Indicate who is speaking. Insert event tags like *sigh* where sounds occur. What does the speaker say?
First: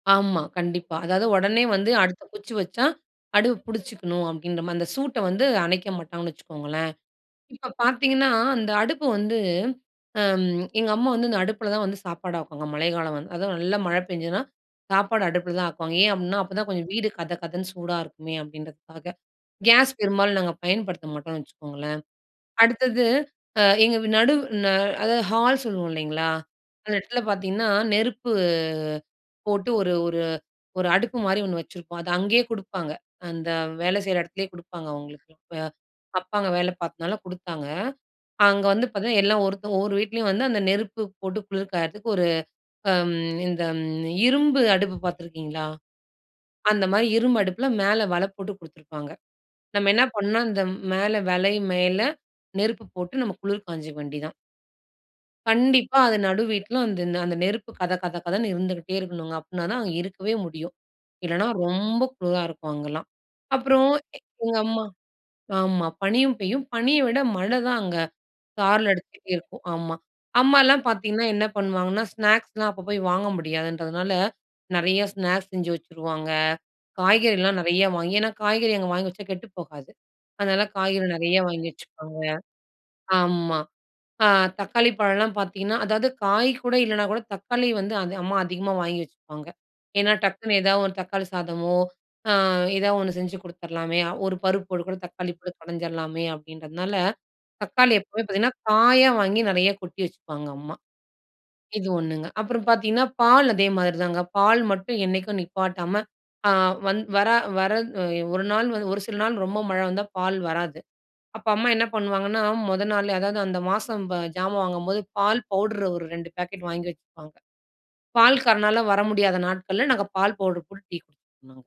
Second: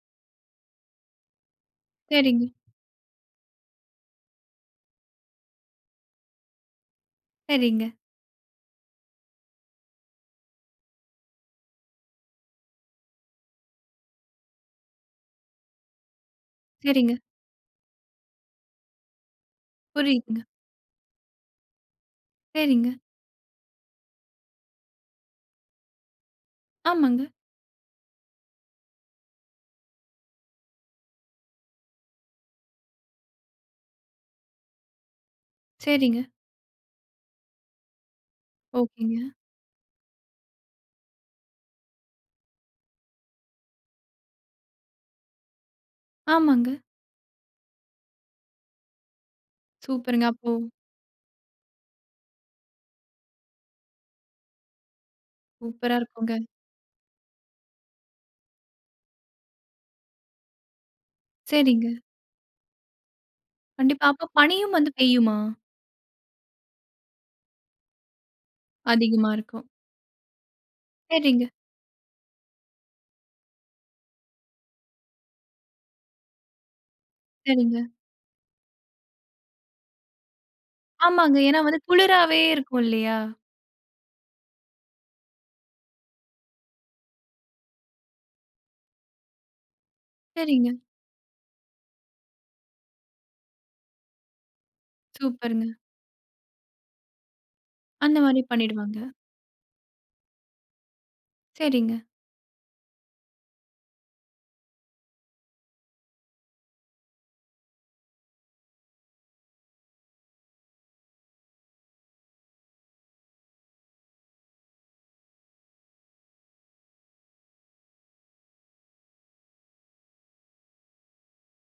Speaker 1: ஆமா. கண்டிப்பா. அதாவது உடனே வந்து அடுத்த
Speaker 2: சரிங்க.
Speaker 1: குச்சி வச்சா, அடுப்பு பிடிச்சிக்கணும் அப்பிடின்றமாரி, அந்த சூட்ட வந்து அணைக்க மாட்டாங்கன்னு வச்சுக்கோங்களேன்! இப்ப
Speaker 2: சரிங்க.
Speaker 1: பார்த்தீங்கன்னா, அந்த அடுப்பு வந்து அம். எங்க அம்மா வந்து இந்த அடுப்புல தான் வந்து சாப்பாடு ஆக்குவாங்க. மழை காலம் வந் அதுவும் நல்ல மழை பெஞ்சதுனா, சாப்பாடு அடுப்புல தான் ஆக்குவாங்க. ஏன் அப்புட்ன்னா, அப்ப தான் கொஞ்சம் வீடு
Speaker 2: சரிங்க.
Speaker 1: கதகதன்னு சூடா இருக்குமே! அப்பிடின்றதுக்காக. கேஸ் பெரும்பாலும்
Speaker 2: புரியுதுங்க.
Speaker 1: நாங்க பயன்படுத்த மாட்டோன்னு வச்சுக்கோங்களேன்!
Speaker 2: சரிங்க.
Speaker 1: அடுத்தது அ எங்க நடு அ அதாவது ஹால் சொல்லுவோம் இல்லேங்களா! அந்த இடத்துல
Speaker 2: ஆமாங்க.
Speaker 1: பார்த்தீங்கன்னா, நெருப்பு போட்டு ஒரு ஒரு ஒரு அடுப்பு மாரி ஒண்ணு வச்சுருப்போம். அத அங்கேயே கொடுப்பாங்க. அந்த வேலை செய்ற இடத்துலே கொடுப்பாங்க அவுங்களுக்கு. அ
Speaker 2: சரிங்க.
Speaker 1: அப்பா அங்க வேலை பார்த்ததுனால கொடுத்தாங்க. அங்க வந்து பார்த்தீங்கன்னா,
Speaker 2: ஓகேங்க.
Speaker 1: எல்லாம் ஒருத்தவுங்க ஒவ்வொரு வீட்லயும் வந்து அந்த நெருப்பு போட்டு குளிர் காய்றத்துக்கு ஒரு அம் இந்த ம் இரும்பு அடுப்பு பார்த்துருக்கீங்களா?
Speaker 2: ஆமாங்க.
Speaker 1: அந்த மாதிரி இரும்பு அடுப்புல மேல வல போட்டு கொடுத்திருப்பாங்க. நம்ம என்ன
Speaker 2: சூப்பருங்க.
Speaker 1: பண்ணோம்
Speaker 2: அப்போ
Speaker 1: அந்த மேல வலை மேல நெருப்பு போட்டு நம்ம குளிர் காய்ஞ்சிக்க வேண்டியது தான்.
Speaker 2: சூப்பரா
Speaker 1: கண்டிப்பா. அது
Speaker 2: இருக்குங்க.
Speaker 1: நடு வீட்ல அந்த அந்த நெருப்பு கத கத கதன்னு இருந்துகிட்டே இருக்கணுங்க, அப்புட்னா தான் அங்க இருக்கவே முடியும். இல்லன்னா,
Speaker 2: சரிங்க.
Speaker 1: ரொம்ப குளிரா இருக்கும் அங்கலாம். அப்புறம்
Speaker 2: கண்டிப்பா
Speaker 1: எ
Speaker 2: அப்போ
Speaker 1: எங்க
Speaker 2: பனியும்
Speaker 1: அம்மா
Speaker 2: வந்து பெய்யுமா?
Speaker 1: ஆமா. பனியும் பெய்யும். பனிய விட மழ தான் அங்க சாரல் அடிச்சிட்டே
Speaker 2: அதிகமா
Speaker 1: இருக்கும்
Speaker 2: இருக்கும்.
Speaker 1: ஆமா. அம்மாலாம் பார்த்தீங்கன்னா, என்ன
Speaker 2: சரிங்க.
Speaker 1: பண்ணுவாங்கன்னா ஸ்நாக்ஸ்லாம் அப்ப போய் வாங்க முடியாதுன்றதுனால, நிறைய ஸ்நாக்ஸ் செஞ்சு வச்சுருவாங்க. காய்கறிலாம்
Speaker 2: சரிங்க.
Speaker 1: நிறையா வாங்கி ஏன்னா காய்கறி அங்க வாங்கி வச்சா கெட்டு போகாது. அதனால காய்கறி
Speaker 2: ஆமாங்க.
Speaker 1: நிறையா
Speaker 2: ஏன்னா
Speaker 1: வாங்கி
Speaker 2: வந்து
Speaker 1: வச்சுப்பாங்க.
Speaker 2: குளிராவே இருக்கும் இல்லயா!
Speaker 1: ஆமா. ஆ தக்காளி பழம்லாம் பார்த்தீங்கன்னா அதாவது காய் கூட இல்லன்னாகூட தக்காளி வந்து அது அம்மா அதிகமா வாங்கி வச்சுப்பாங்க. ஏன்னா டக்குனு
Speaker 2: சரிங்க.
Speaker 1: ஏதாவது ஒரு தக்காளி சாதமோ! ஆ எதா ஒண்ணு செஞ்சு கொடுத்துர்லாமே! ஒரு பருப்பு கூட தக்காளி போட்டு
Speaker 2: சூப்பர்ங்க.
Speaker 1: பிணஞ்சிர்லாமே! அப்பிடின்றதுனால தக்காளி
Speaker 2: அந்த
Speaker 1: எப்பவுமே
Speaker 2: மாதிரி
Speaker 1: பார்த்தீங்கன்னா,
Speaker 2: பண்ணிடுவாங்க.
Speaker 1: காயா வாங்கி நிறையா கொட்டி வச்சுப்பாங்க, அம்மா. இது
Speaker 2: சரிங்க.
Speaker 1: ஒண்ணுங்க. அப்புறம் பார்த்தீங்கன்னா, பால் அதே மாதிரி தாங்க பால் மட்டும் என்னைக்கும் நிப்பாட்டாம ஆ வந் வர வர அ ஒரு நாள் வந்து ஒரு சில நாள் ரொம்ப மழ வந்தா, பால் வராது. அப்ப அம்மா என்ன பண்ணுவாங்கன்னா, முதல் நாள்லே அதாவது அந்த மாசம் ப ஜாமான் வாங்கும்போது பால் பவுடர ஒரு 2 பாக்கெட் வாங்கி வச்சுப்பாங்க. பால்காரனால வர முடியாத நாட்கள்ல நாங்க பால் பவுடர் போட்டு டீ *unintelligible*